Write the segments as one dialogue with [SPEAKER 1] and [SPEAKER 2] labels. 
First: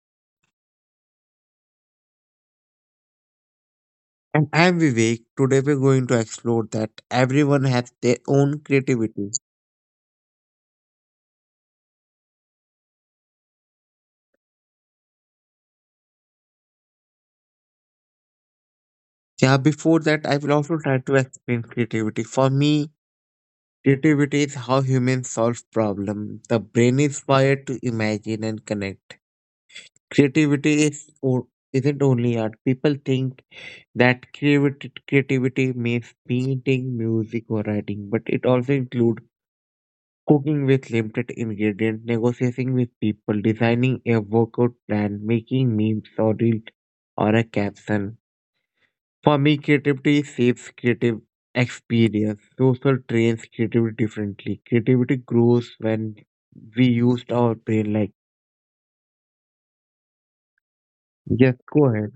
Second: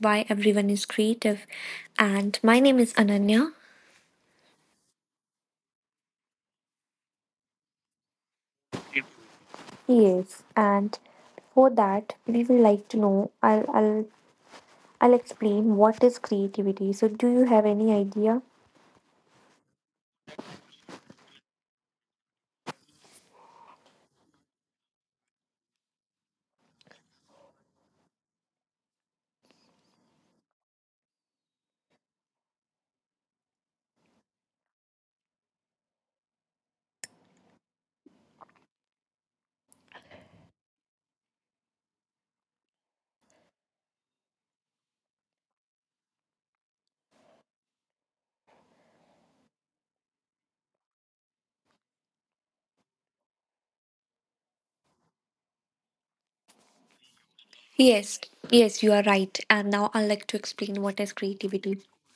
[SPEAKER 1] why everyone is creative. And my name is Ananya.
[SPEAKER 2] And I'm Vivek. Today we're going to explore that everyone has their own creativity.
[SPEAKER 1] Yes. And for that, we would like to know. I'll explain what is creativity. So do you have any idea?
[SPEAKER 2] Yeah, before that, I will also try to explain creativity. For me, creativity is how humans solve problems. The brain is wired to imagine and connect. Creativity is or isn't only art. People think that creativity means painting, music, or writing, but it also includes cooking with limited ingredients, negotiating with people, designing a workout plan, making memes or reel or a caption. For me, creativity shapes creative experience. Social trains creativity differently. Creativity grows when we used our brain, like,
[SPEAKER 1] Yes, yes, you are right. And now I'd like to explain what is
[SPEAKER 2] yes,
[SPEAKER 1] creativity.
[SPEAKER 2] go ahead.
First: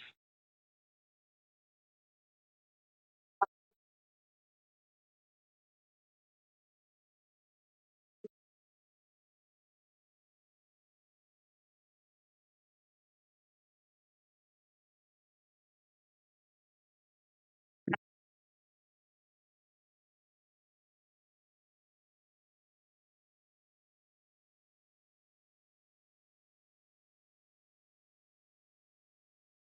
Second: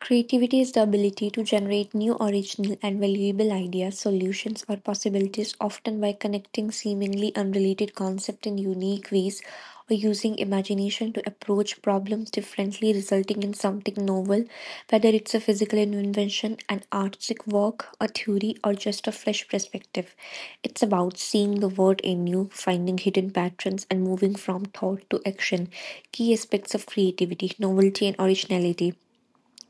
[SPEAKER 1] Creativity is the ability to generate new, original, and valuable ideas, solutions, or possibilities, often by connecting seemingly unrelated concepts in unique ways or using imagination to approach problems differently, resulting in something novel, whether it's a physical invention, an artistic work, a theory, or just a fresh perspective. It's about seeing the world anew, finding hidden patterns, and moving from thought to action. Key aspects of creativity, novelty, and originality,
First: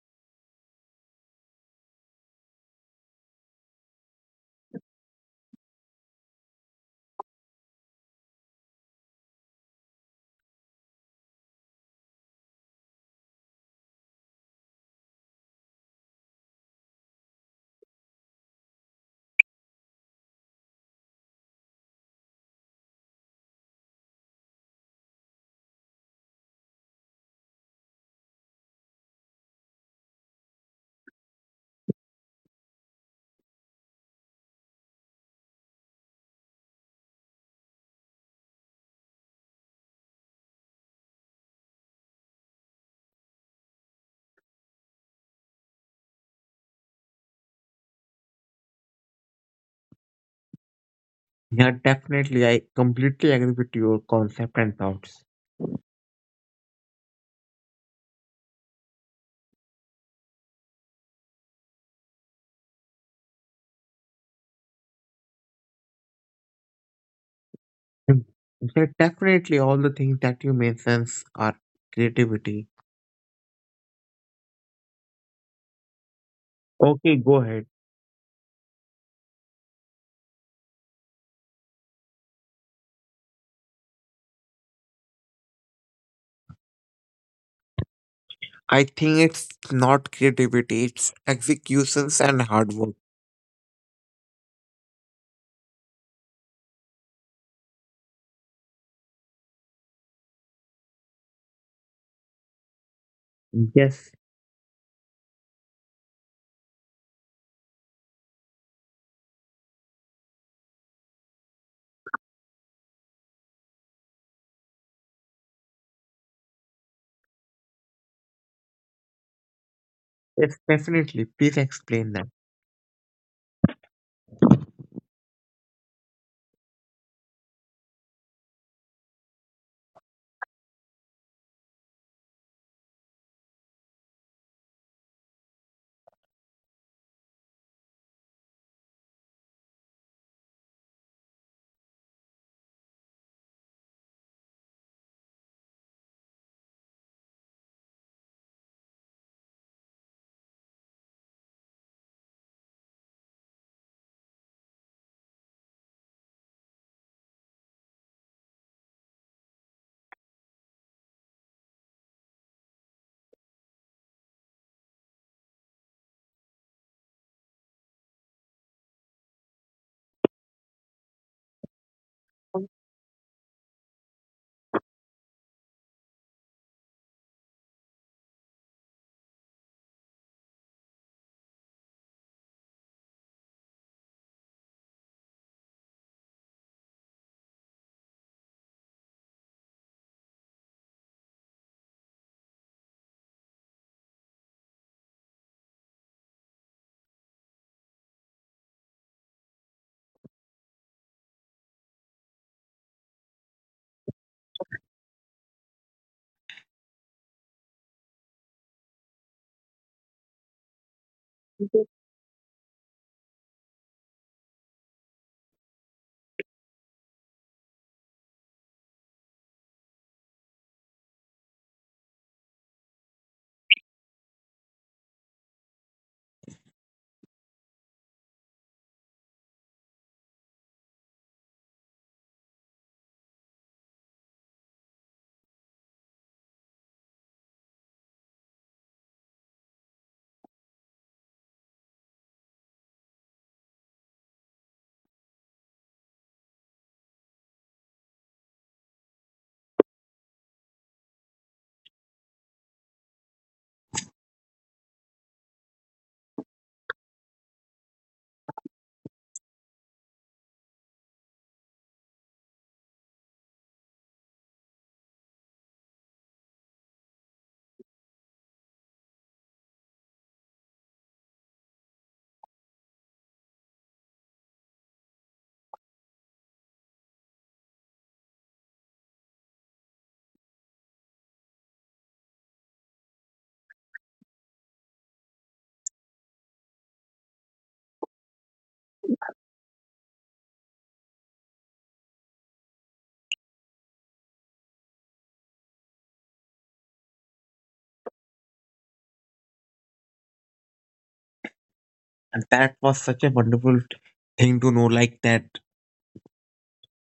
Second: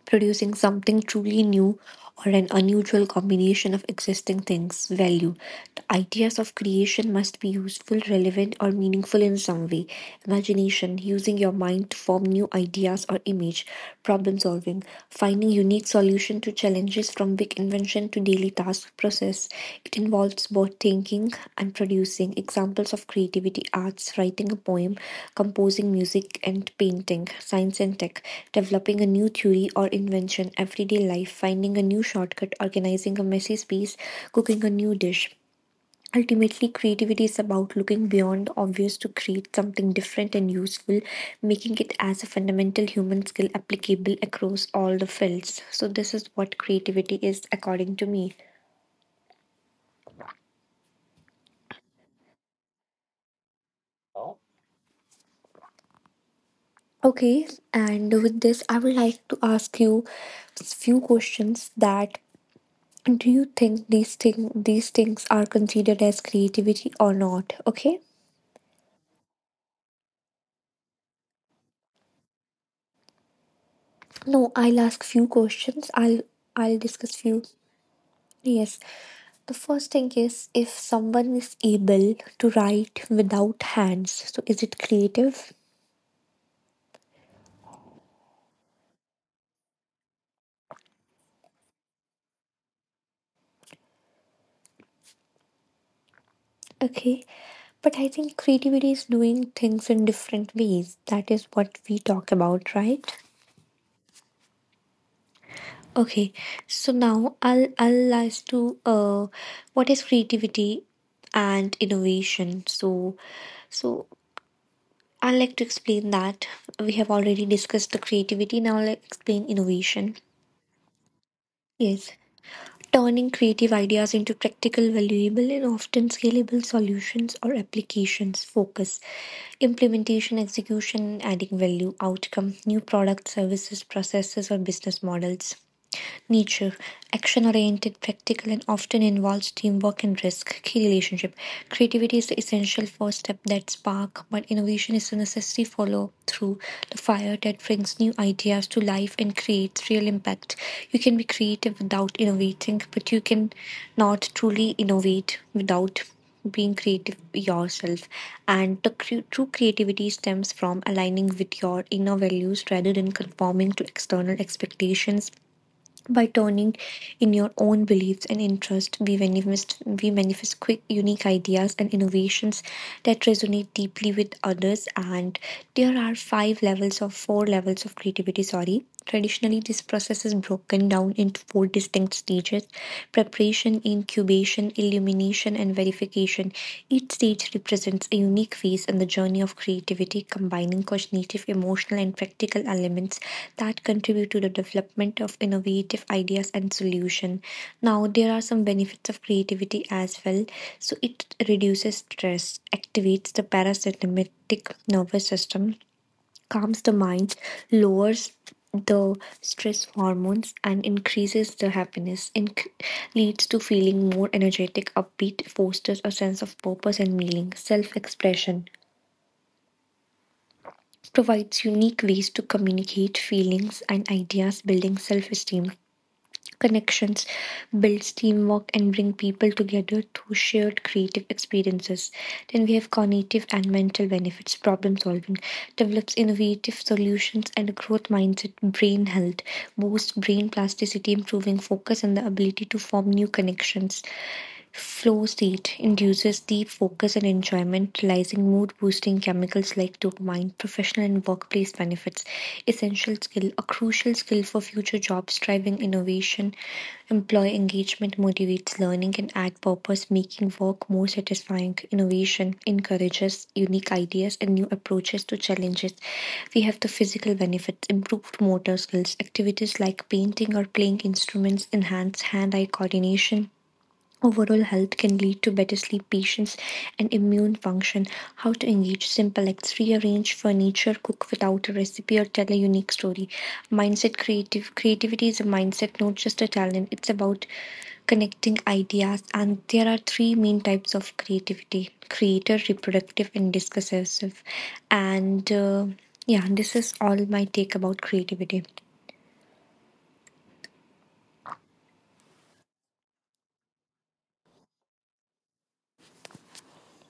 [SPEAKER 1] producing something truly new or an unusual combination of existing things. Value. The ideas of creation must be useful, relevant, or meaningful in some way. Imagination. Using your mind to form new ideas or image. Problem solving. Finding unique solution to challenges from big invention to daily task process. It involves both thinking and producing. Examples of creativity arts, writing a poem, composing music and painting, science and tech, developing a new theory or invention, everyday life, finding a new shortcut, organizing a messy space, cooking a new dish. Ultimately, creativity is about looking beyond the obvious to create something different and useful, making it as a fundamental human skill applicable across all the fields. So, this is what creativity is according to me.
[SPEAKER 2] Yeah, definitely. I completely agree with your concept and thoughts.
[SPEAKER 1] Okay, and with this, I would like to ask you few questions that do you think these things are considered as creativity or not? Okay.
[SPEAKER 2] Mm. Yeah, definitely. All the things that you mentioned are creativity.
[SPEAKER 1] No, I'll ask few questions. I'll
[SPEAKER 2] Okay,
[SPEAKER 1] discuss
[SPEAKER 2] go
[SPEAKER 1] few.
[SPEAKER 2] ahead.
[SPEAKER 1] Yes, the first thing is if someone is able to write without hands, so is it creative?
[SPEAKER 2] I think it's not creativity, it's executions and hard work.
[SPEAKER 1] Okay, but I think creativity is doing things in different ways. That is what we talk about, right?
[SPEAKER 2] Yes,
[SPEAKER 1] Okay, so now I'll as to what is creativity and innovation. So I'd like to explain that we have already discussed the creativity. Now I'll explain innovation.
[SPEAKER 2] yes, definitely. Please explain
[SPEAKER 1] Yes.
[SPEAKER 2] that.
[SPEAKER 1] Turning creative ideas into practical, valuable, and often scalable solutions or applications. Focus, implementation, execution, and adding value, outcome, new products, services, processes, or business models. Nature: action-oriented, practical, and often involves teamwork and risk. Key relationship: creativity is the essential first step, that spark, but innovation is the necessary follow-through, the fire that brings new ideas to life and creates real impact. You can be creative without innovating, but you can not truly innovate without being creative yourself, and true creativity stems from aligning with your inner values rather than conforming to external expectations by turning in your own beliefs and interests. We manifest quick, unique ideas and innovations that resonate deeply with others. And there are five levels or four levels of creativity. Sorry. Traditionally, this process is broken down into four distinct stages: preparation, incubation, illumination, and verification clarification. Each stage represents a unique phase in the journey of creativity, combining cognitive, emotional, and practical elements that contribute to the development of innovative ideas and solutions. Now, there are some benefits of creativity as well. So, it reduces stress, activates the parasympathetic nervous system, calms the mind, lowers the stress hormones, and increases the happiness. It leads to feeling more energetic, upbeat, fosters a sense of purpose and meaning, self expression, provides unique ways to communicate feelings and ideas, building self esteem, connections, builds teamwork, and bring people together through shared creative experiences. Then we have cognitive and mental benefits, problem solving, develops innovative solutions and a growth mindset, brain health, boosts brain plasticity, improving focus and the ability to form new connections. Flow state induces deep focus and enjoyment, releasing mood-boosting chemicals like dopamine. Professional and workplace benefits. Essential skill, a crucial skill for future jobs, driving innovation. Employee engagement motivates learning and adds purpose, making work more satisfying. Innovation encourages unique ideas and new approaches to challenges. We have the physical benefits, improved motor skills, activities like painting or playing instruments enhance hand eye coordination, overall health can lead to better sleep, patience, and immune function. How to engage simple acts, rearrange furniture, cook without a recipe, or tell a unique story. Mindset, creative creativity is a mindset, not just a talent. It's about connecting ideas, and there are three main types of creativity: creator, reproductive, and discursive. And yeah, this is all my take about creativity.
[SPEAKER 2] And that was such a wonderful thing to know, like that.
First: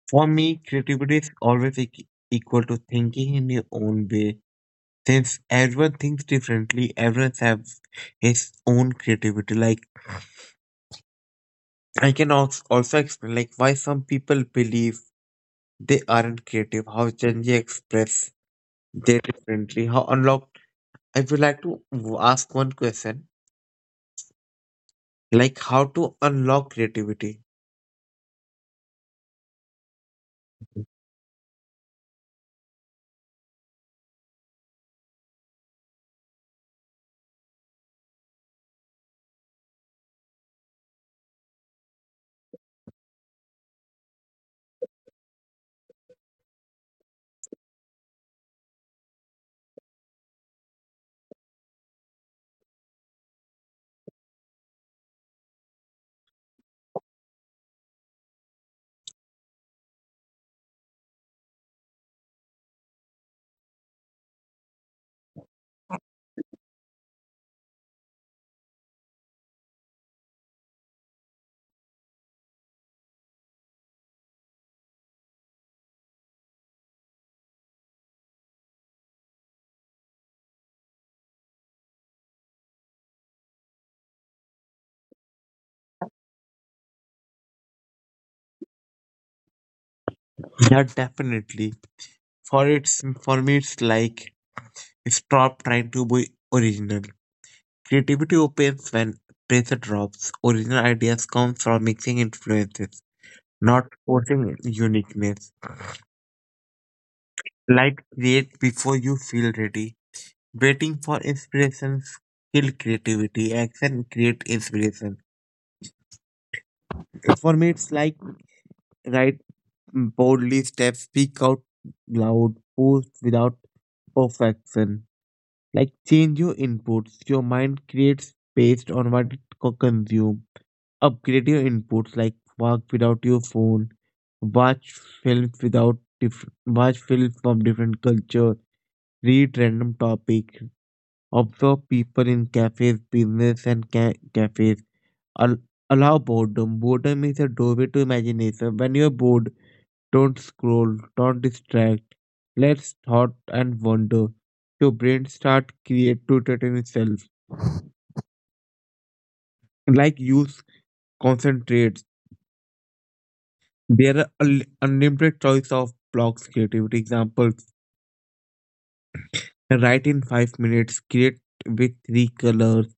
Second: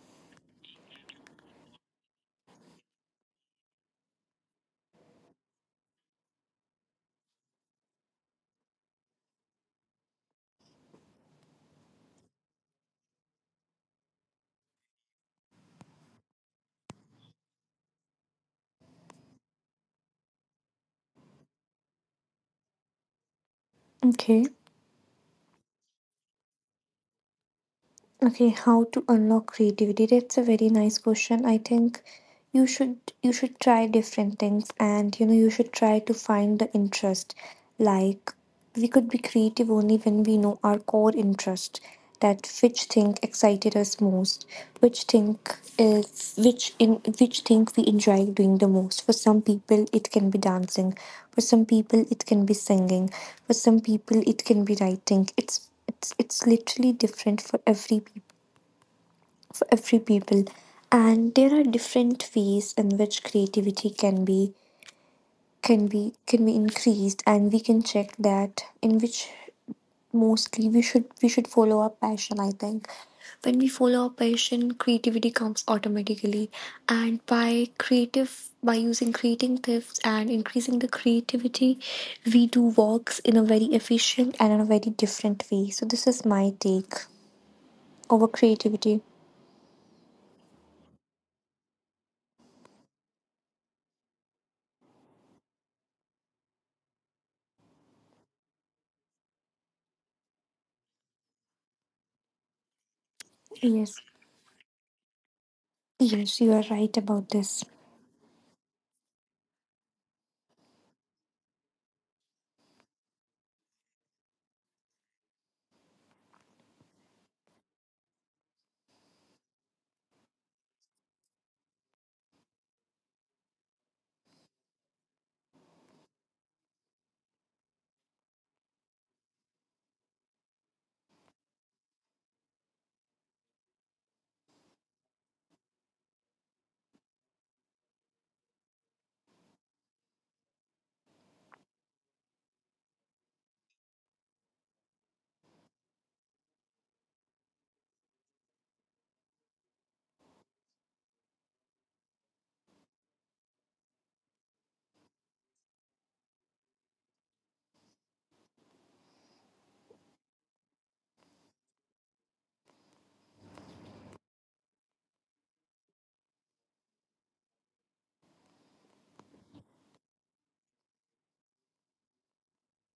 [SPEAKER 2] For me, creativity is always equal to thinking in your own way. Since everyone thinks differently, everyone has his own creativity. Like, I can also explain, like, why some people believe they aren't creative, how Gen Z express they differently, how unlocked. I would like to ask one question,
[SPEAKER 1] Okay.
[SPEAKER 2] like, how to unlock creativity?
[SPEAKER 1] Okay, how to unlock creativity? That's a very nice question. I think you should try different things, and you should try to find the interest. Like, we could be creative only when we know our core interest, that which thing excited us most, which thing is which in which thing we enjoy doing the most. For some people it can be dancing, for some people it can be singing, for some people it can be writing. It's literally different for every people, and there are different ways in which creativity can be can be increased, and we can check that in which. Mostly, we should follow our passion. I think when we follow our passion creativity comes automatically, and creative by using creatives and increasing the creativity, we do works in a very efficient and in a very different way. So this is my take over creativity.
[SPEAKER 2] Yeah, definitely. For me, it's like stop trying to be original. Creativity opens when pressure drops. Original ideas come from mixing influences, not
[SPEAKER 1] Yes,
[SPEAKER 2] forcing uniqueness.
[SPEAKER 1] yes, you are right about this.
[SPEAKER 2] Like, create before you feel ready. Waiting for inspirations kill creativity. Action create inspiration. For me, it's like write boldly steps, speak out loud, post without perfection. Like, change your inputs. Your mind creates based on what it consumes. Upgrade your inputs, like work without your phone, watch film without diff, watch film from different culture, read random topic, observe people in cafes, business and cafes. Al- Allow boredom. Boredom is a doorway to imagination. When you're bored, don't scroll, don't distract. Let's thought and wonder. Your brain start create to entertain itself. Like, use concentrate. There are unlimited choice of blocks creativity examples. Write in 5 minutes, create with three colors,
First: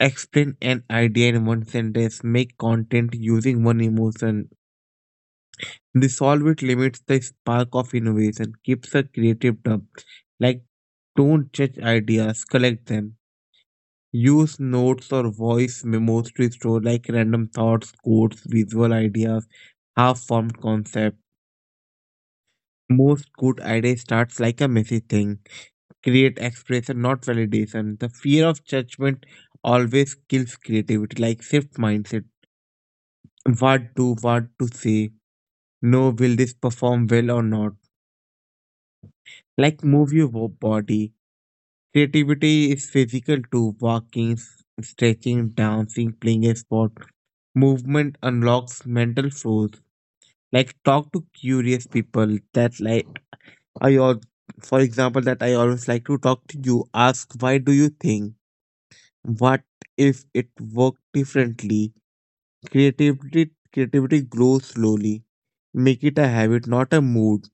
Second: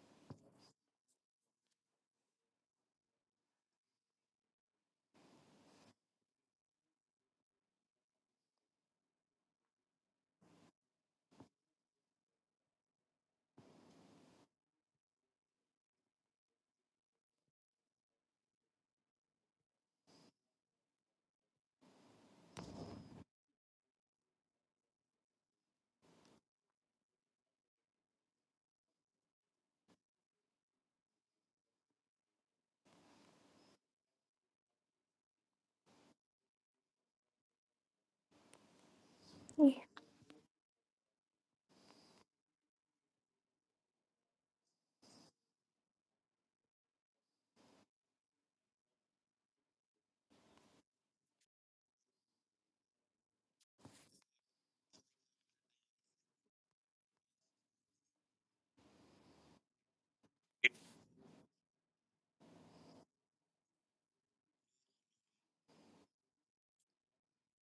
[SPEAKER 2] explain an idea in one sentence, make content using one emotion. The solve it limits the spark of innovation, keeps a creative dump. Like, don't judge ideas, collect them. Use notes or voice memos to store like random thoughts, quotes, visual ideas, half formed concepts. Most good idea starts like a messy thing. Create expression, not validation. The fear of judgment always kills creativity, like shift mindset. What do, what to say? No, will this perform well or not? Like, move your body. Creativity is physical too, walking, stretching, dancing, playing a sport. Movement unlocks mental flows. Like, talk to curious people. That, like, I al- for example, that I always like to talk to you. Ask why do you think? What if it worked differently? Creativity grows slowly. Make it a habit, not a mood.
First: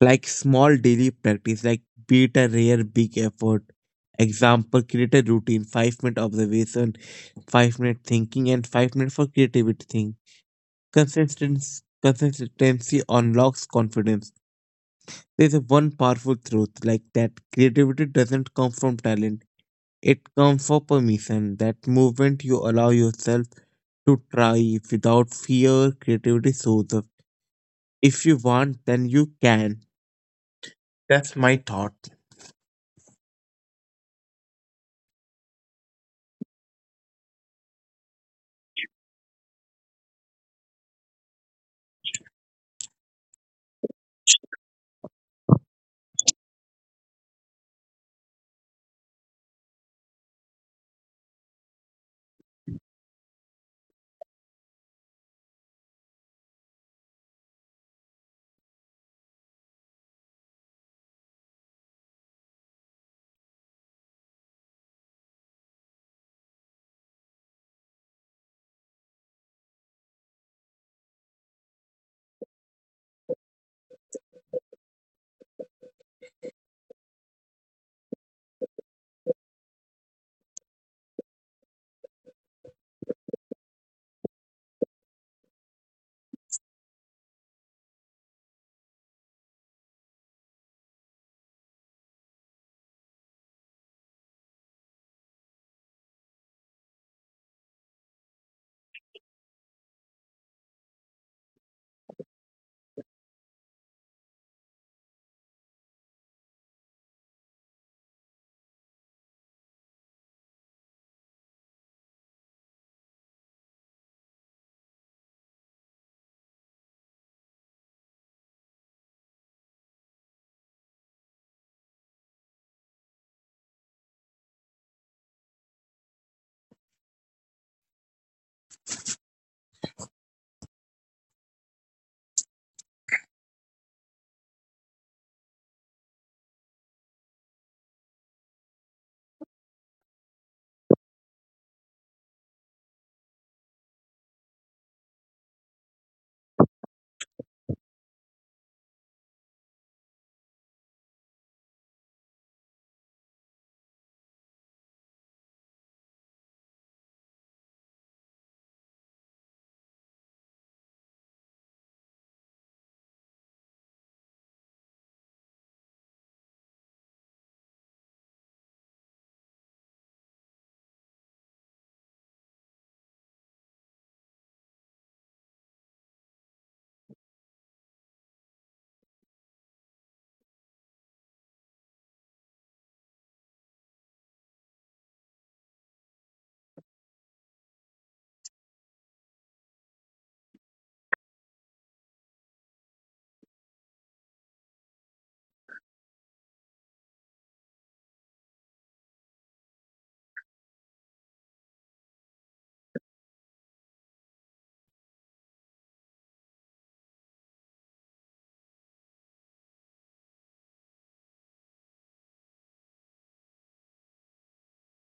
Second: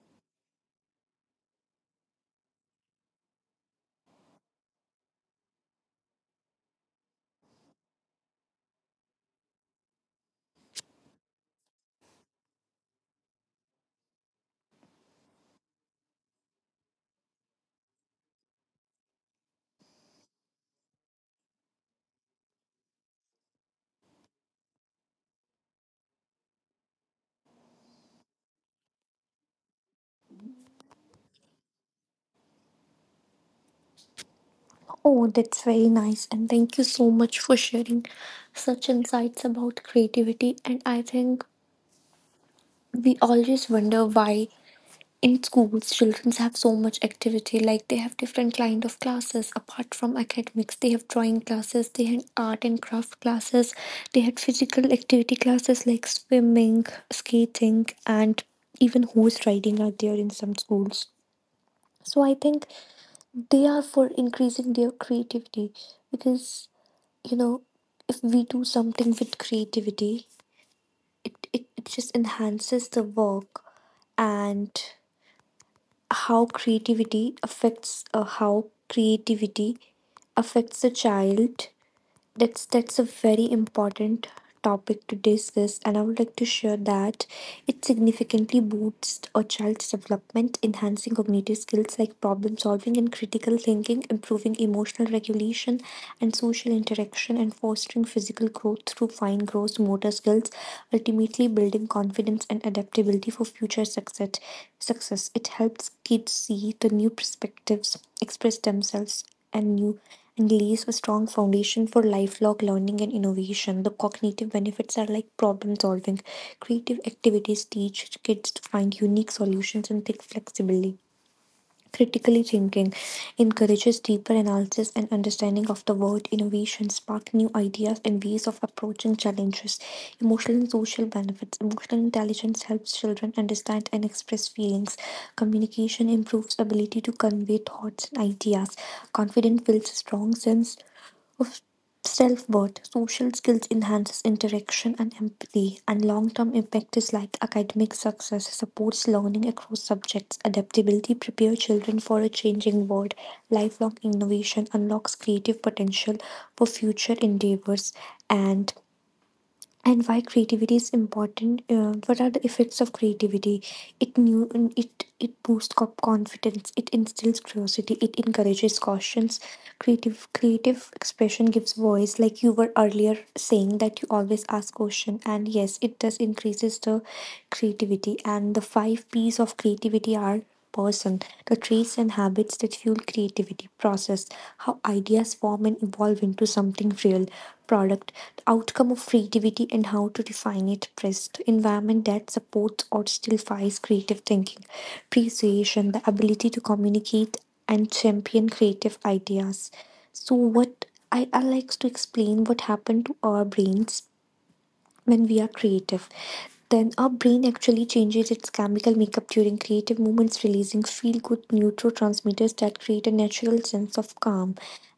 [SPEAKER 2] Like, small daily practice, like be it a rare big effort. Example, create a routine, 5 minute observation, 5 minute thinking, and 5 minutes for creativity thing. Consistency unlocks confidence. There's a one powerful truth like that creativity doesn't come from talent. It comes from permission, that movement you allow yourself to try without fear. Creativity shows up. If you want, then you can. That's my thought.
[SPEAKER 1] Oh, that's very nice. And thank you so much for sharing such insights about creativity. And I think we always wonder why in schools children have so much activity. Like, they have different kind of classes apart from academics. They have drawing classes, they had art and craft classes, they had physical activity classes like swimming, skating, and even horse riding are there in some schools. So I think they are for increasing their creativity, because you know if we do something with creativity it just enhances the work. And how creativity affects creativity the child, that's a very important topic to discuss, and I would like to share that it significantly boosts a child's development, enhancing cognitive skills like problem solving and critical thinking, improving emotional regulation and social interaction, and fostering physical growth through fine gross motor skills, ultimately building confidence and adaptability for future success. Success. It helps kids see the new perspectives, express themselves, and new and lays a strong foundation for lifelong learning and innovation. The cognitive benefits are like problem solving. Creative activities teach kids to find unique solutions and think flexibly. Critically thinking encourages deeper analysis and understanding of the world. Innovation spark new ideas and ways of approaching challenges. Emotional and social benefits. Emotional intelligence helps children understand and express feelings. Communication improves ability to convey thoughts and ideas. Confidence builds a strong sense of self worth. Social skills enhances interaction and empathy, and long term impact is like academic success, supports learning across subjects, adaptability prepare children for a changing world, lifelong innovation unlocks creative potential for future endeavors. And and why creativity is important, what are the effects of creativity? it new it boosts confidence, it instills curiosity, it encourages cautions. Creative expression gives voice, like you were earlier saying that you always ask question, and yes, it does increases the creativity. And the five p's of creativity are person, the traits and habits that fuel creativity, process, how ideas form and evolve into something real, product, the outcome of creativity and how to refine it, pressed, environment that supports or stills creative thinking, appreciation, the ability to communicate and champion creative ideas. So what I like to explain what happened to our brains when we are creative. Then our brain actually changes its chemical makeup during creative moments, releasing feel good neurotransmitters that create a natural sense of calm.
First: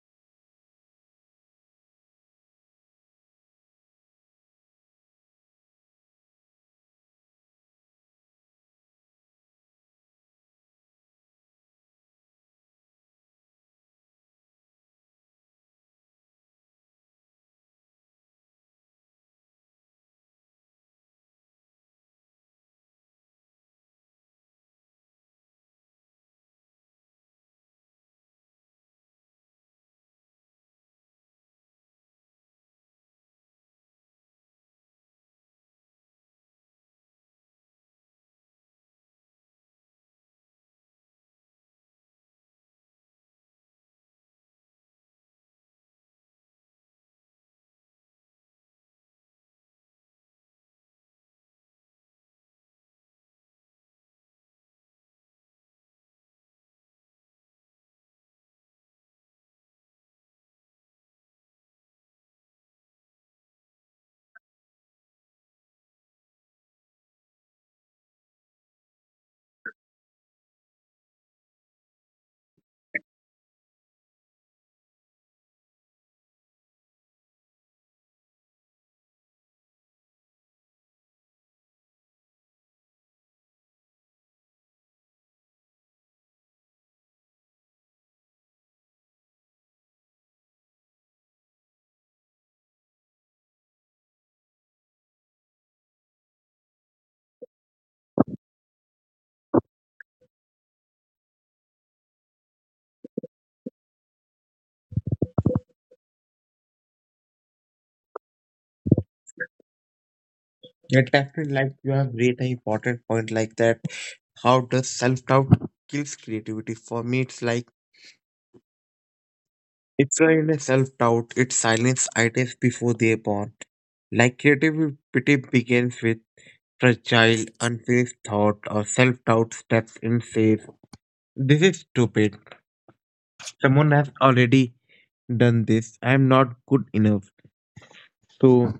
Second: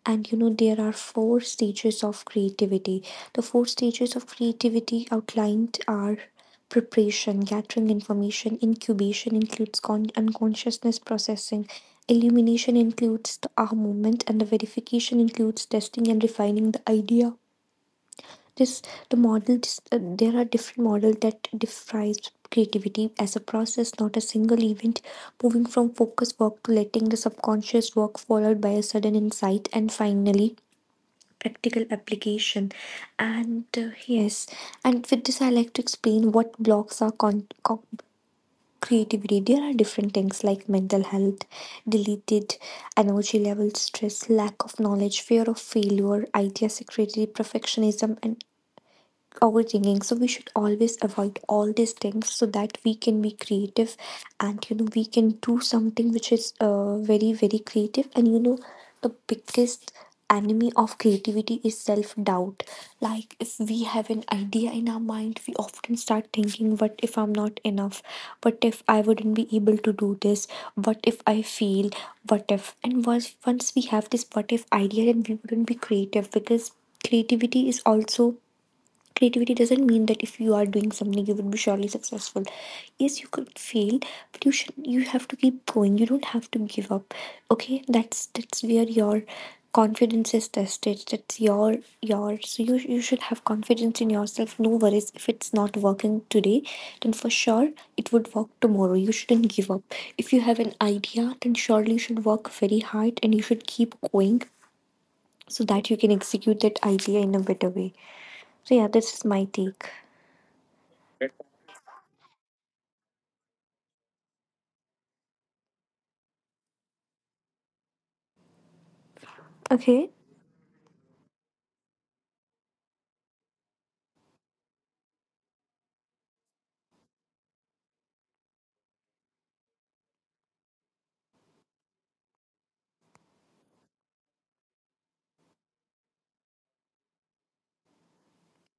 [SPEAKER 1] And there are four stages of creativity. The four stages of creativity outlined are preparation, gathering information, incubation includes unconsciousness processing, illumination includes the aha moment, and the verification includes testing and refining the idea. This the model this, There are different models that defines creativity as a process, not a single event, moving from focus work to letting the subconscious work, followed by a sudden insight, and finally practical application. And Yes. And with this, I like to explain what blocks are creativity. There are different things like mental health, deleted energy levels, stress, lack of knowledge, fear of failure, idea security, perfectionism, and overthinking. So we should always avoid all these things so that we can be creative, and we can do something which is very very creative. And you know The biggest enemy of creativity is self doubt. Like, if we have an idea in our mind, we often start thinking, what if I'm not enough? What if I wouldn't be able to do this? What if I fail? What if? And once we have this what if idea, then we wouldn't be creative, because creativity is also. Creativity doesn't mean that if you are doing something, you will be surely successful. Yes, you could fail, but you have to keep going. You don't have to give up. Okay, that's where your confidence is tested. That's your so you should have confidence in yourself. No worries if it's not working today, then for sure it would work tomorrow. You shouldn't give up. If you have an idea, then surely you should work very hard and you should keep going so that you can execute that idea in a better way. So yeah, this is my take.
[SPEAKER 2] Yeah, definitely. Like, you have raised an important point like that. How does self doubt kills creativity? For me, it's like if
[SPEAKER 1] Okay,
[SPEAKER 2] you're in a self doubt, it silences ideas before they're born. Like, creativity begins with fragile, unfinished thought or self doubt steps in says, this is stupid. Someone has already done this. I am not good enough. So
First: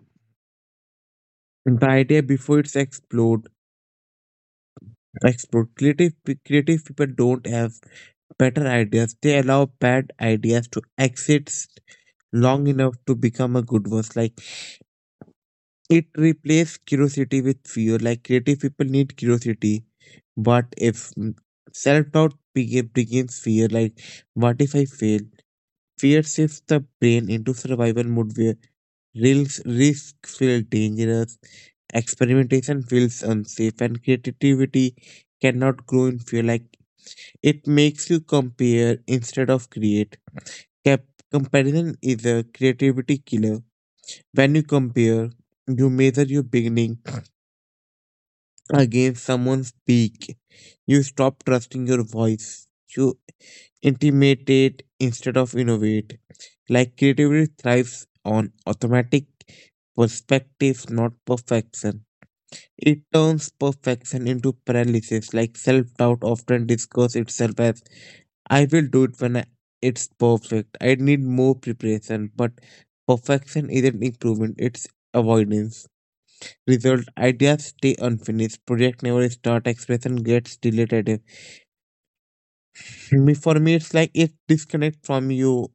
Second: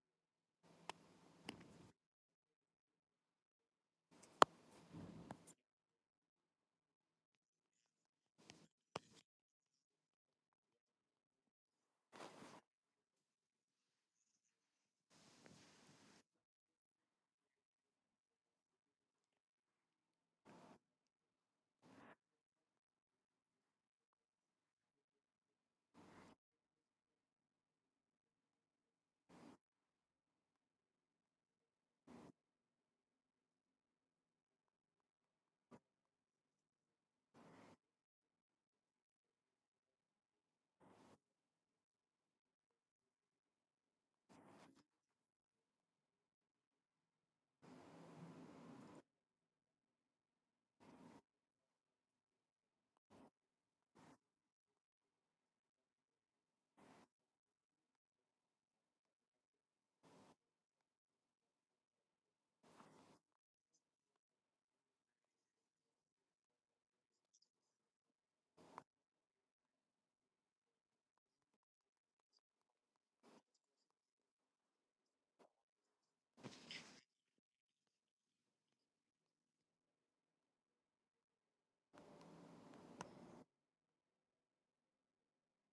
[SPEAKER 2] the idea before it's explode. Creative people don't have better ideas. They allow bad ideas to exist long enough to become a good one. Like, it replaces curiosity with fear. Like, creative people need curiosity, but if self doubt begins fear, like what if I fail? Fear shifts the brain into survival mode where risk feel dangerous, experimentation feels unsafe, and creativity cannot grow in fear. Like, it makes you compare instead of create. Cap- Comparison is a creativity killer. When you compare, you measure your beginning against someone's peak. You stop trusting your voice. You intimidate instead of innovate. Like, creativity thrives on automatic perspectives, not perfection. It turns perfection into paralysis, like self doubt often disguises itself as I will do it when I, it's perfect. I need more preparation, but perfection isn't improvement, it's avoidance. Result ideas stay unfinished, project never start, expression gets deleted. Me for me, it's like it disconnect from you,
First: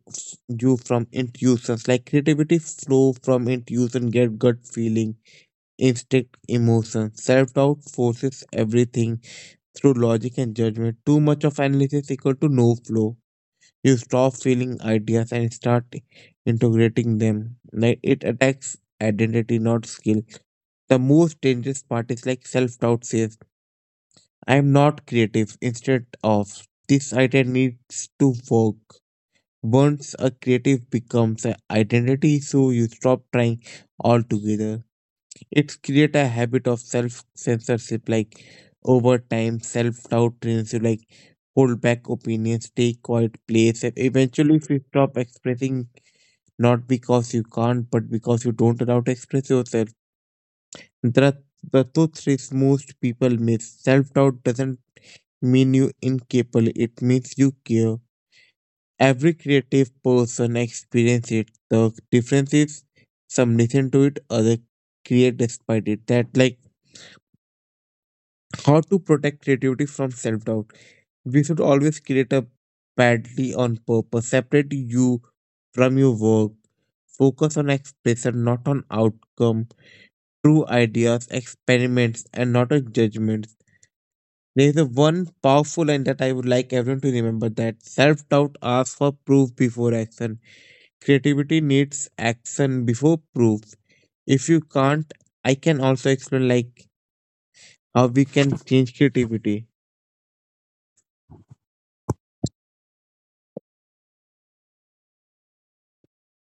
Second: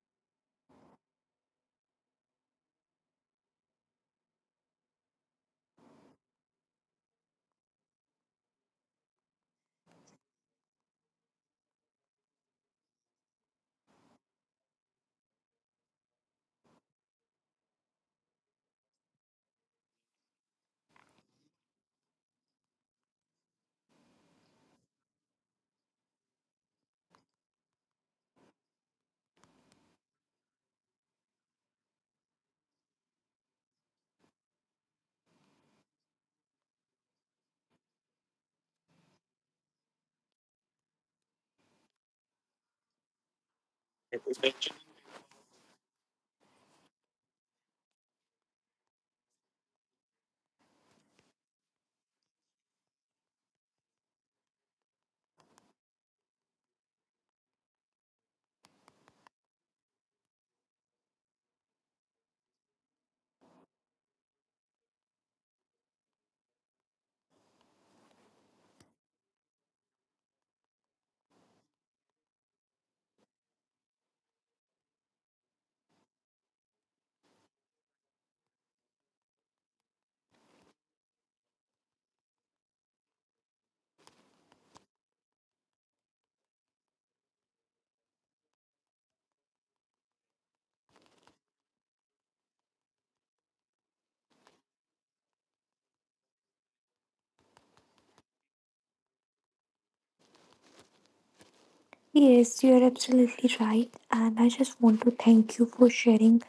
[SPEAKER 2] you from intuitions. Like, creativity flow from intuition, get gut feeling, instinct, emotion. Self doubt forces everything through logic and judgment. Too much of analysis equal to no flow. You stop feeling ideas and start integrating them. Like, it attacks identity, not skill. The most dangerous part is like self doubt says, I am not creative, instead of this idea needs to work. Once a creative becomes an identity, so you stop trying altogether. It create a habit of self censorship, like over time self doubt trains you, like hold back opinions, take quiet place, and eventually if you stop expressing not because you can't but because you don't allow to express yourself, the, the truth is most people miss self doubt doesn't mean you incapable, it means you care. Every creative person experience it. The difference is some listen to it, other create despite it. That like, how to protect creativity from self doubt. We should always create a badly on purpose, separate you from your work, focus on expression, not on outcome, true ideas, experiments, and not on judgments. There is a one powerful line that I would like everyone to remember that self doubt asks for proof before action. Creativity needs action before proof. If you can't, I can also explain like how we can change creativity.
[SPEAKER 1] yes, you're absolutely right. And I just want to thank you for sharing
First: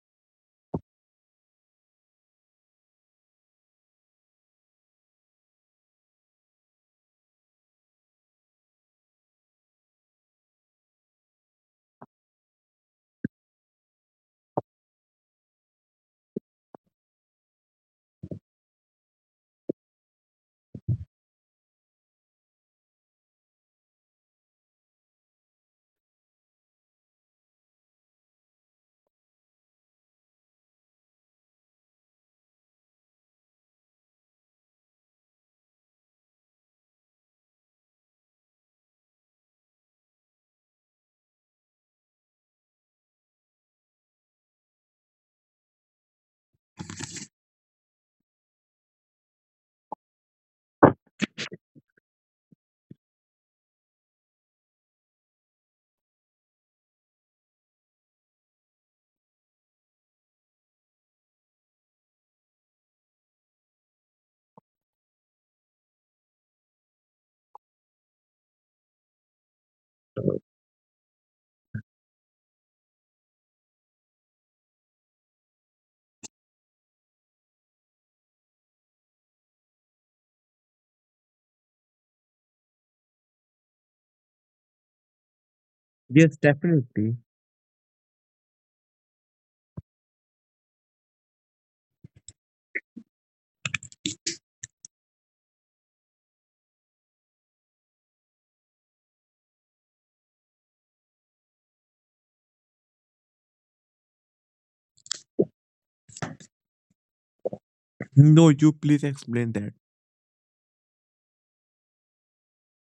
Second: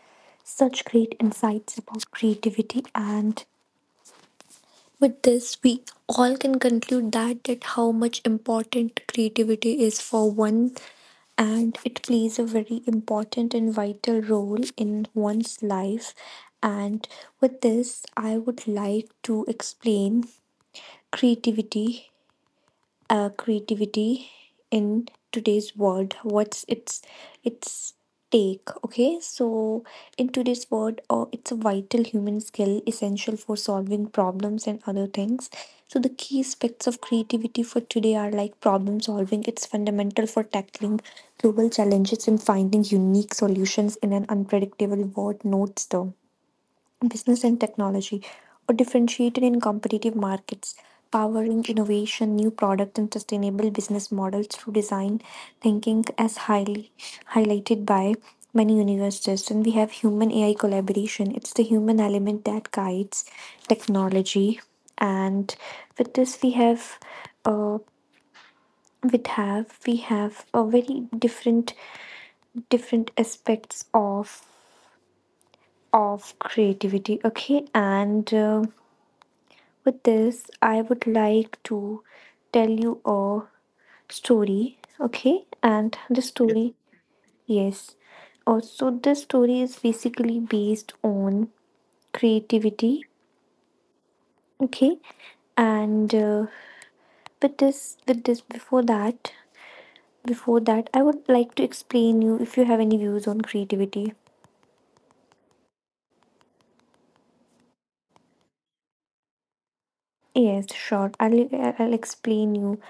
[SPEAKER 1] such great insights about creativity. And with this, we all can conclude that, how much important creativity is for one, and it plays a very important and vital role in one's life. And with this, I would like to explain creativity, creativity in today's world, what's its take. Okay, so in today's world, it's a vital human skill, essential for solving problems and other things. So the key aspects of creativity for today are like problem solving. It's fundamental for tackling global challenges and finding unique solutions in an unpredictable world. Notes the business and technology or differentiated in competitive markets, powering innovation, new products, and sustainable business models through design thinking, as highly highlighted by many universities. And we have human AI collaboration. It's the human element that guides technology. And with this, we have. Uh, with have We have a very different aspects of creativity. Okay. And with this, I would like to tell you a story, okay? And the
[SPEAKER 2] Yes,
[SPEAKER 1] story,
[SPEAKER 2] definitely.
[SPEAKER 1] yes. Also, this story is basically based on creativity, okay? And With this, before that, I would like to explain you if you have any views on creativity.
[SPEAKER 2] No, you please explain that.
[SPEAKER 1] Yes, sure. I'll explain you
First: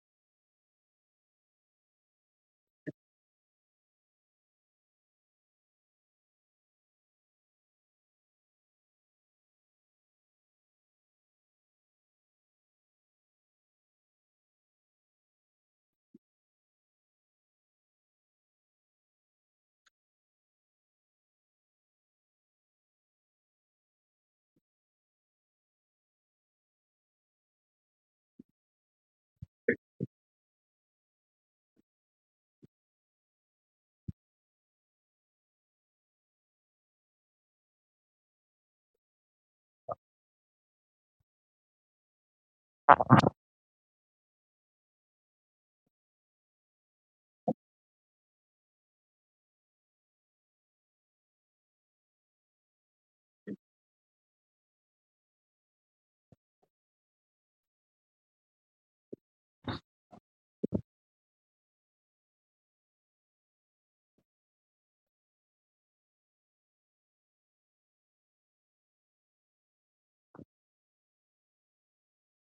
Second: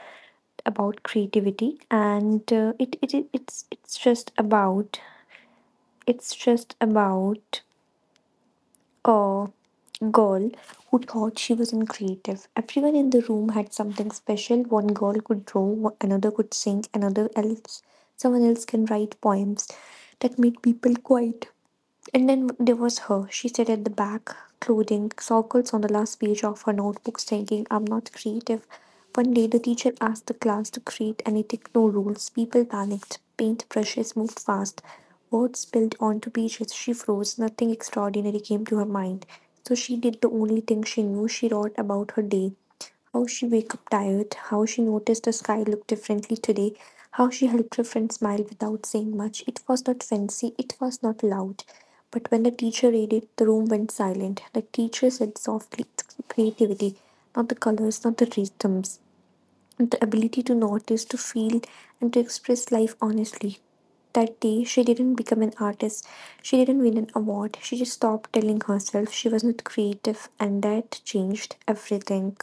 [SPEAKER 1] about creativity, and it, it's just about it's just about a girl who thought she was in creative. Everyone in the room had something special. One girl could draw, another could sing, another else someone else can write poems that made people quiet. And then there was her. She sat at the back, clothing circles on the last page of her notebook, thinking, I'm not creative. One day, the teacher asked the class to create anything, no rules. People panicked. Paint brushes moved fast. Words spilled onto pages. She froze. Nothing extraordinary came to her mind. So she did the only thing she knew. She wrote about her day: how she wake up tired, how she noticed the sky looked differently today, how she helped her friend smile without saying much. It was not fancy, it was not loud. But when the teacher read it, the room went silent. The teacher said softly, it's creativity, not the colors, not the rhythms, and the ability to notice, to feel, and to express life honestly. That day, she didn't become an artist. She didn't win an award. She just stopped telling herself she was not creative, and that changed everything.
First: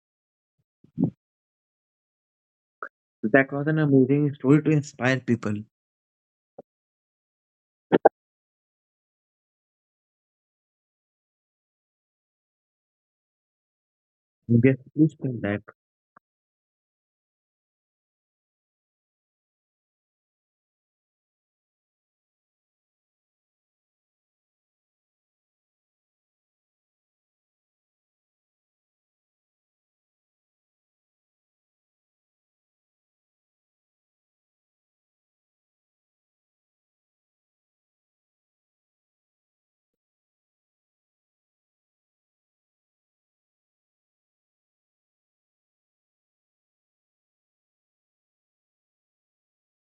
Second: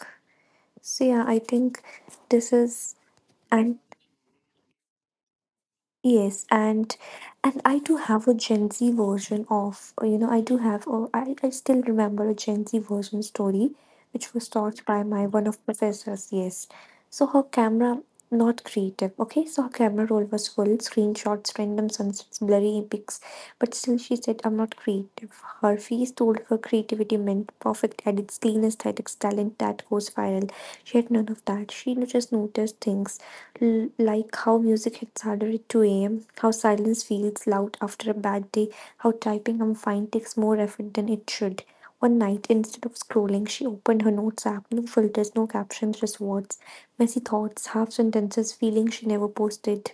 [SPEAKER 1] So yeah, I think this is.
[SPEAKER 2] That was
[SPEAKER 1] And
[SPEAKER 2] an amazing story to inspire people.
[SPEAKER 1] yes, and I do have a Gen Z version of I do have a, I still remember a Gen Z version story which was
[SPEAKER 2] Yes,
[SPEAKER 1] taught by
[SPEAKER 2] please
[SPEAKER 1] my
[SPEAKER 2] tell
[SPEAKER 1] one
[SPEAKER 2] that.
[SPEAKER 1] of professors. Yes, so her camera not creative. Okay, so her camera roll was full screenshots, random sunsets, blurry pics, but still she said I'm not creative. Her face told her creativity meant perfect edits, clean aesthetics, talent that goes viral. She had none of that. She just noticed things like how music hits harder at 2 a.m., how silence feels loud after a bad day, how typing I'm fine takes more effort than it should. One night, instead of scrolling, she opened her notes app, no filters, no captions, just words, messy thoughts, half sentences, feelings she never posted.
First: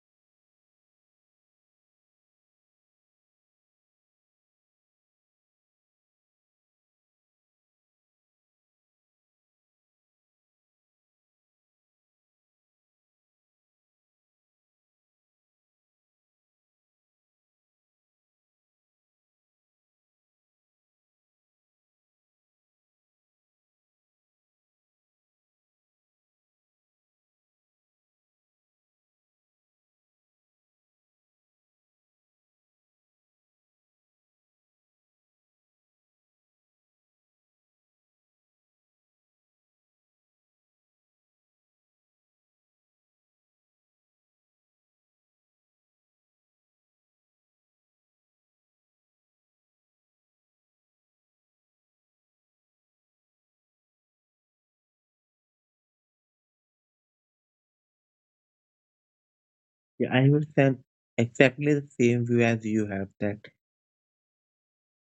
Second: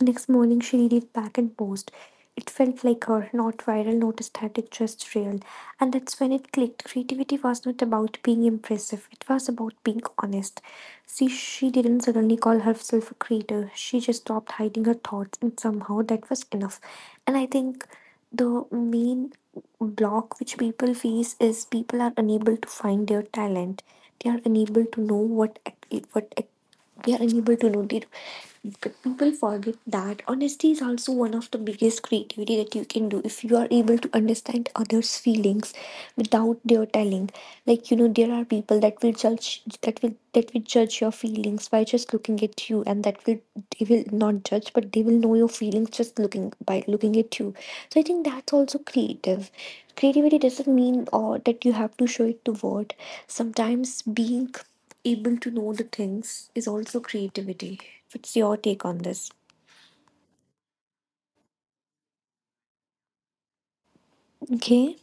[SPEAKER 1] Next morning, she read it back and paused. It felt like her, not viral, not static, just real. And that's when it clicked. Creativity was not about being impressive, it was about being honest. See, she didn't suddenly call herself a creator, she just stopped hiding her thoughts, and somehow that was enough. And I think the main block which people face is people are unable to find their talent, they are unable to know what, what we are unable to notice. But people forget that honesty is also one of the biggest creativity that you can do if you are able to understand others' feelings without their telling. There are people that will judge, that will judge your feelings by just looking at you, and that will they will not judge, but they will know your feelings just looking at you. So I think that's also creative. Creativity doesn't mean or that you have to show it to word. Sometimes being able to know the things is also creativity. What's your take on this?
[SPEAKER 2] Yeah, I will send exactly the same view as you have that.
[SPEAKER 1] Okay,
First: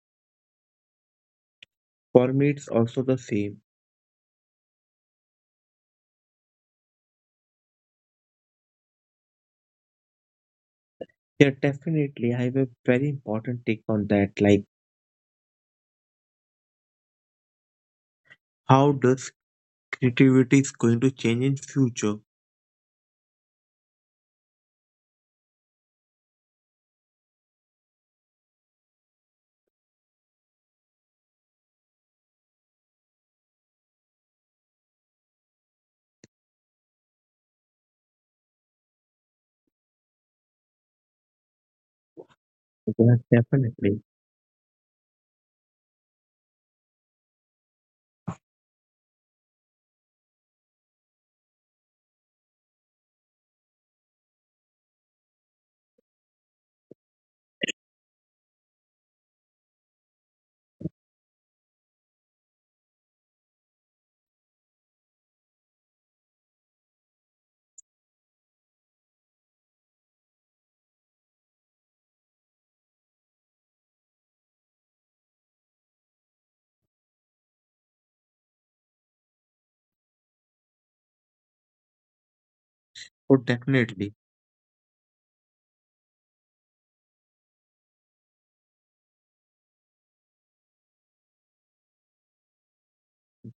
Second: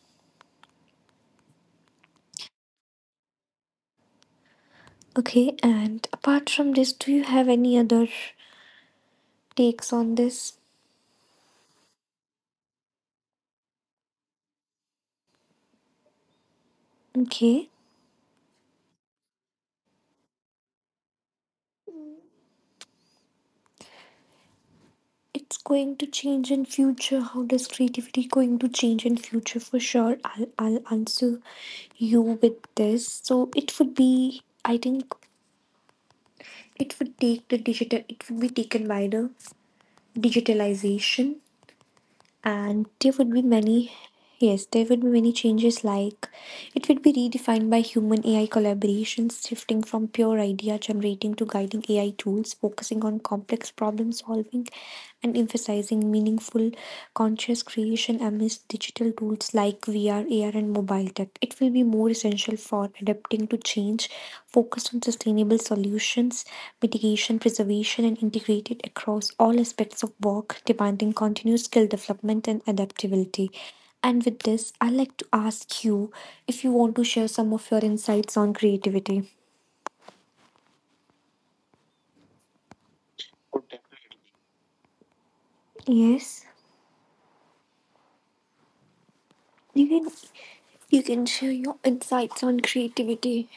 [SPEAKER 2] For me, it's also the same.
[SPEAKER 1] okay. And apart from this, do you have any other takes on this?
[SPEAKER 2] Yeah, definitely. I have a very important take on that. Like,
[SPEAKER 1] Okay,
[SPEAKER 2] how does creativity is going to change in future?
[SPEAKER 1] it's going to change in future. How does creativity going to change in future? For sure, I'll answer you with this. So it would be, I think, it would take the digital. It would be taken by the digitalization, and there
[SPEAKER 2] Yeah,
[SPEAKER 1] would be many.
[SPEAKER 2] definitely.
[SPEAKER 1] Yes, there would be many changes. Like, it would be redefined by human AI collaborations, shifting from pure idea generating to guiding AI tools, focusing on complex problem solving and emphasizing meaningful conscious creation amidst digital tools like VR, AR, and mobile tech. It will be more essential for adapting to change, focused on sustainable solutions, mitigation, preservation, and integrated across all aspects of work, demanding continued skill development and adaptability. And with this, I'd like to ask you if you want to share some of your insights on creativity.
[SPEAKER 2] Oh, definitely.
[SPEAKER 1] Yes, you can you can share your insights on creativity.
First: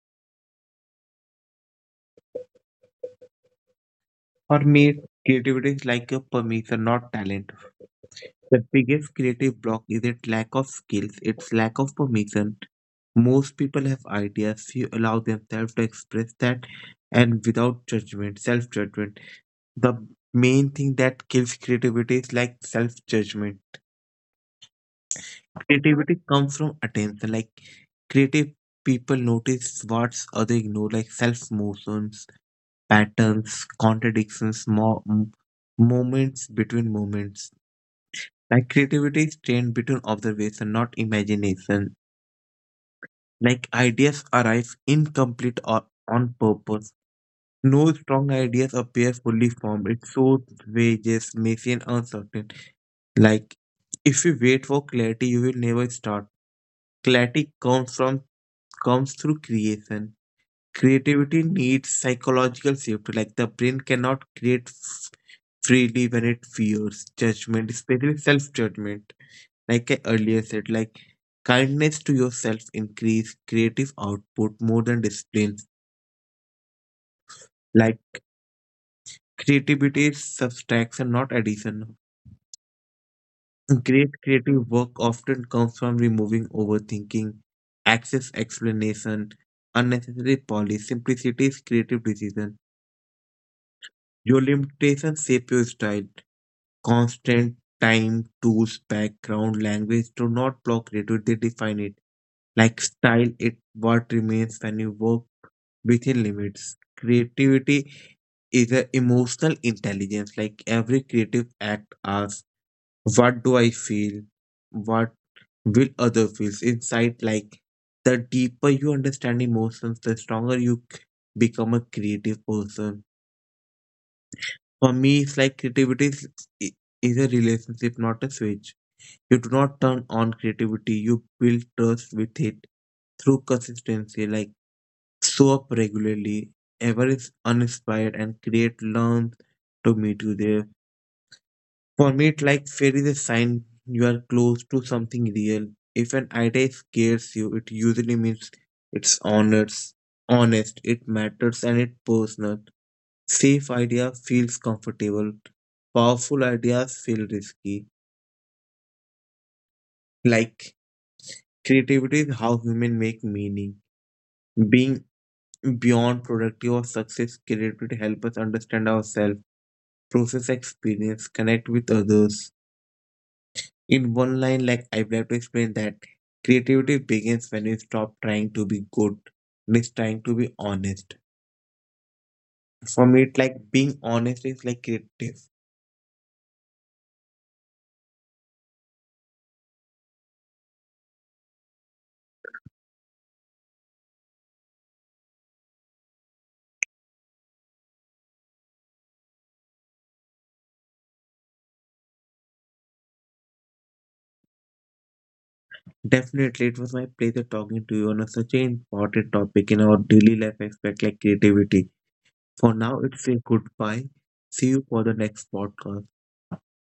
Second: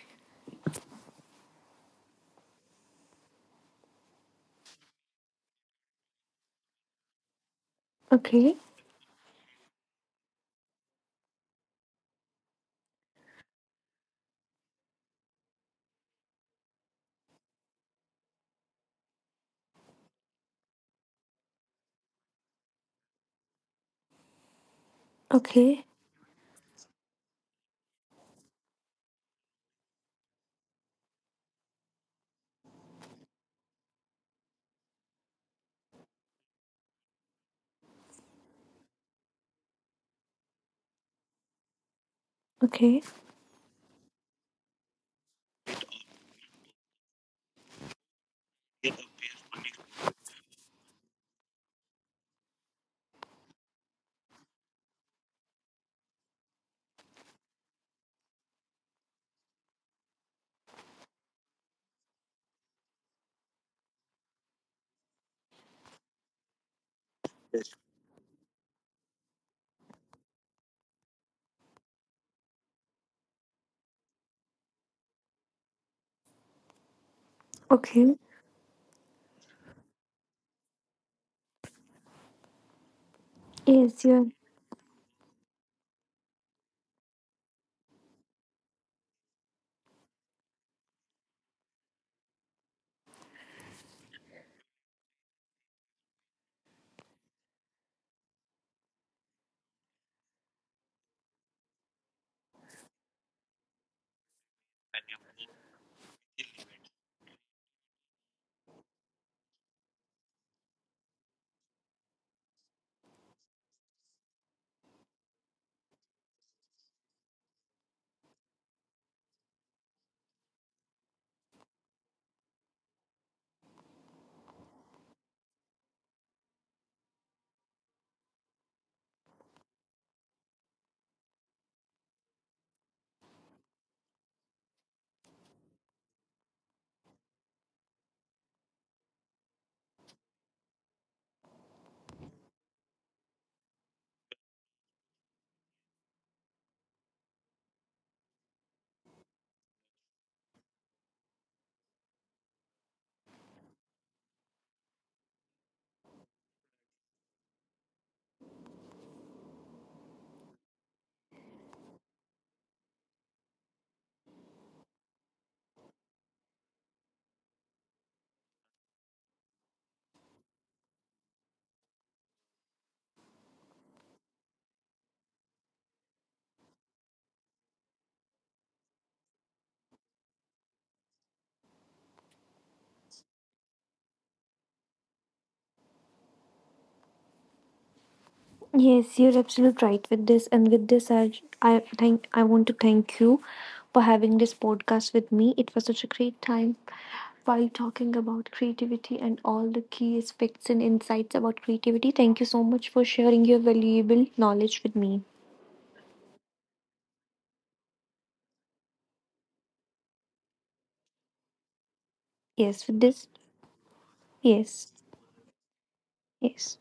[SPEAKER 2] For me, creativity is like a permission, not talent.
[SPEAKER 1] Okay,
[SPEAKER 2] The biggest creative block isn't lack of skills, it's lack of permission. Most people have ideas, few allow themselves to express that and without judgment, self judgment. The main thing that kills creativity is like self judgment.
[SPEAKER 1] okay,
[SPEAKER 2] Creativity comes from attention, like creative people notice what other ignore, like self motions, patterns, contradictions, moments between moments. Like, creativity is trained between observation, not imagination.
[SPEAKER 1] okay,
[SPEAKER 2] Like, ideas arrive incomplete or on purpose. No strong ideas appear fully formed. It shows wages, messy and uncertain. Like, if you wait for clarity, you will never start. Clarity comes through creation. Creativity needs psychological safety. Like, the brain cannot create freely when it fears judgment, especially self-judgment. Like, I earlier said, like kindness to yourself increase creative output more than discipline.
[SPEAKER 1] okay.
[SPEAKER 2] Like, creativity is subtraction, not addition.
[SPEAKER 1] Yes,
[SPEAKER 2] Great
[SPEAKER 1] you're
[SPEAKER 2] creative work often comes from removing overthinking, excess explanation, unnecessary polish. Simplicity is creative decision. Your limitations shape your style. Constant time, tools, background, language do not block creativity, they define it. Like, style it what remains when you work within limits. Creativity is an emotional intelligence. Like, every creative act asks, what do I feel? What will other feels inside? Like, the deeper you understand emotions, the stronger you become a creative person. For me, it's like creativity i- is a relationship, not a switch. You do not turn on creativity, you build trust with it through consistency. Like, show up regularly, ever is uninspired, and create learn to meet you there. For me, it's like fear is a sign you are close to something real. If an idea scares you, it usually means it's honest, it matters, and it's personal. Safe idea feels comfortable. Powerful ideas feel risky. Like, creativity is how humans make meaning. Being beyond productive or success, creativity help us understand ourselves process experience, connect with others. In one line, like I would like to explain that creativity begins when you stop trying to be good and is trying to be honest. For me, it like being honest is like creative.
[SPEAKER 1] Yes, you're absolutely right with this. And with this, I want to thank you for having this podcast with me. It was such a great time while talking about creativity and all the key aspects and insights about creativity. Thank you so much for sharing your valuable knowledge with me.
[SPEAKER 2] Definitely, it was my pleasure talking to you on a, such an important topic in our daily life aspect like creativity. For
[SPEAKER 1] Yes,
[SPEAKER 2] now,
[SPEAKER 1] with
[SPEAKER 2] it's
[SPEAKER 1] this.
[SPEAKER 2] a goodbye. See you
[SPEAKER 1] Yes.
[SPEAKER 2] for the next podcast.
[SPEAKER 1] Yes.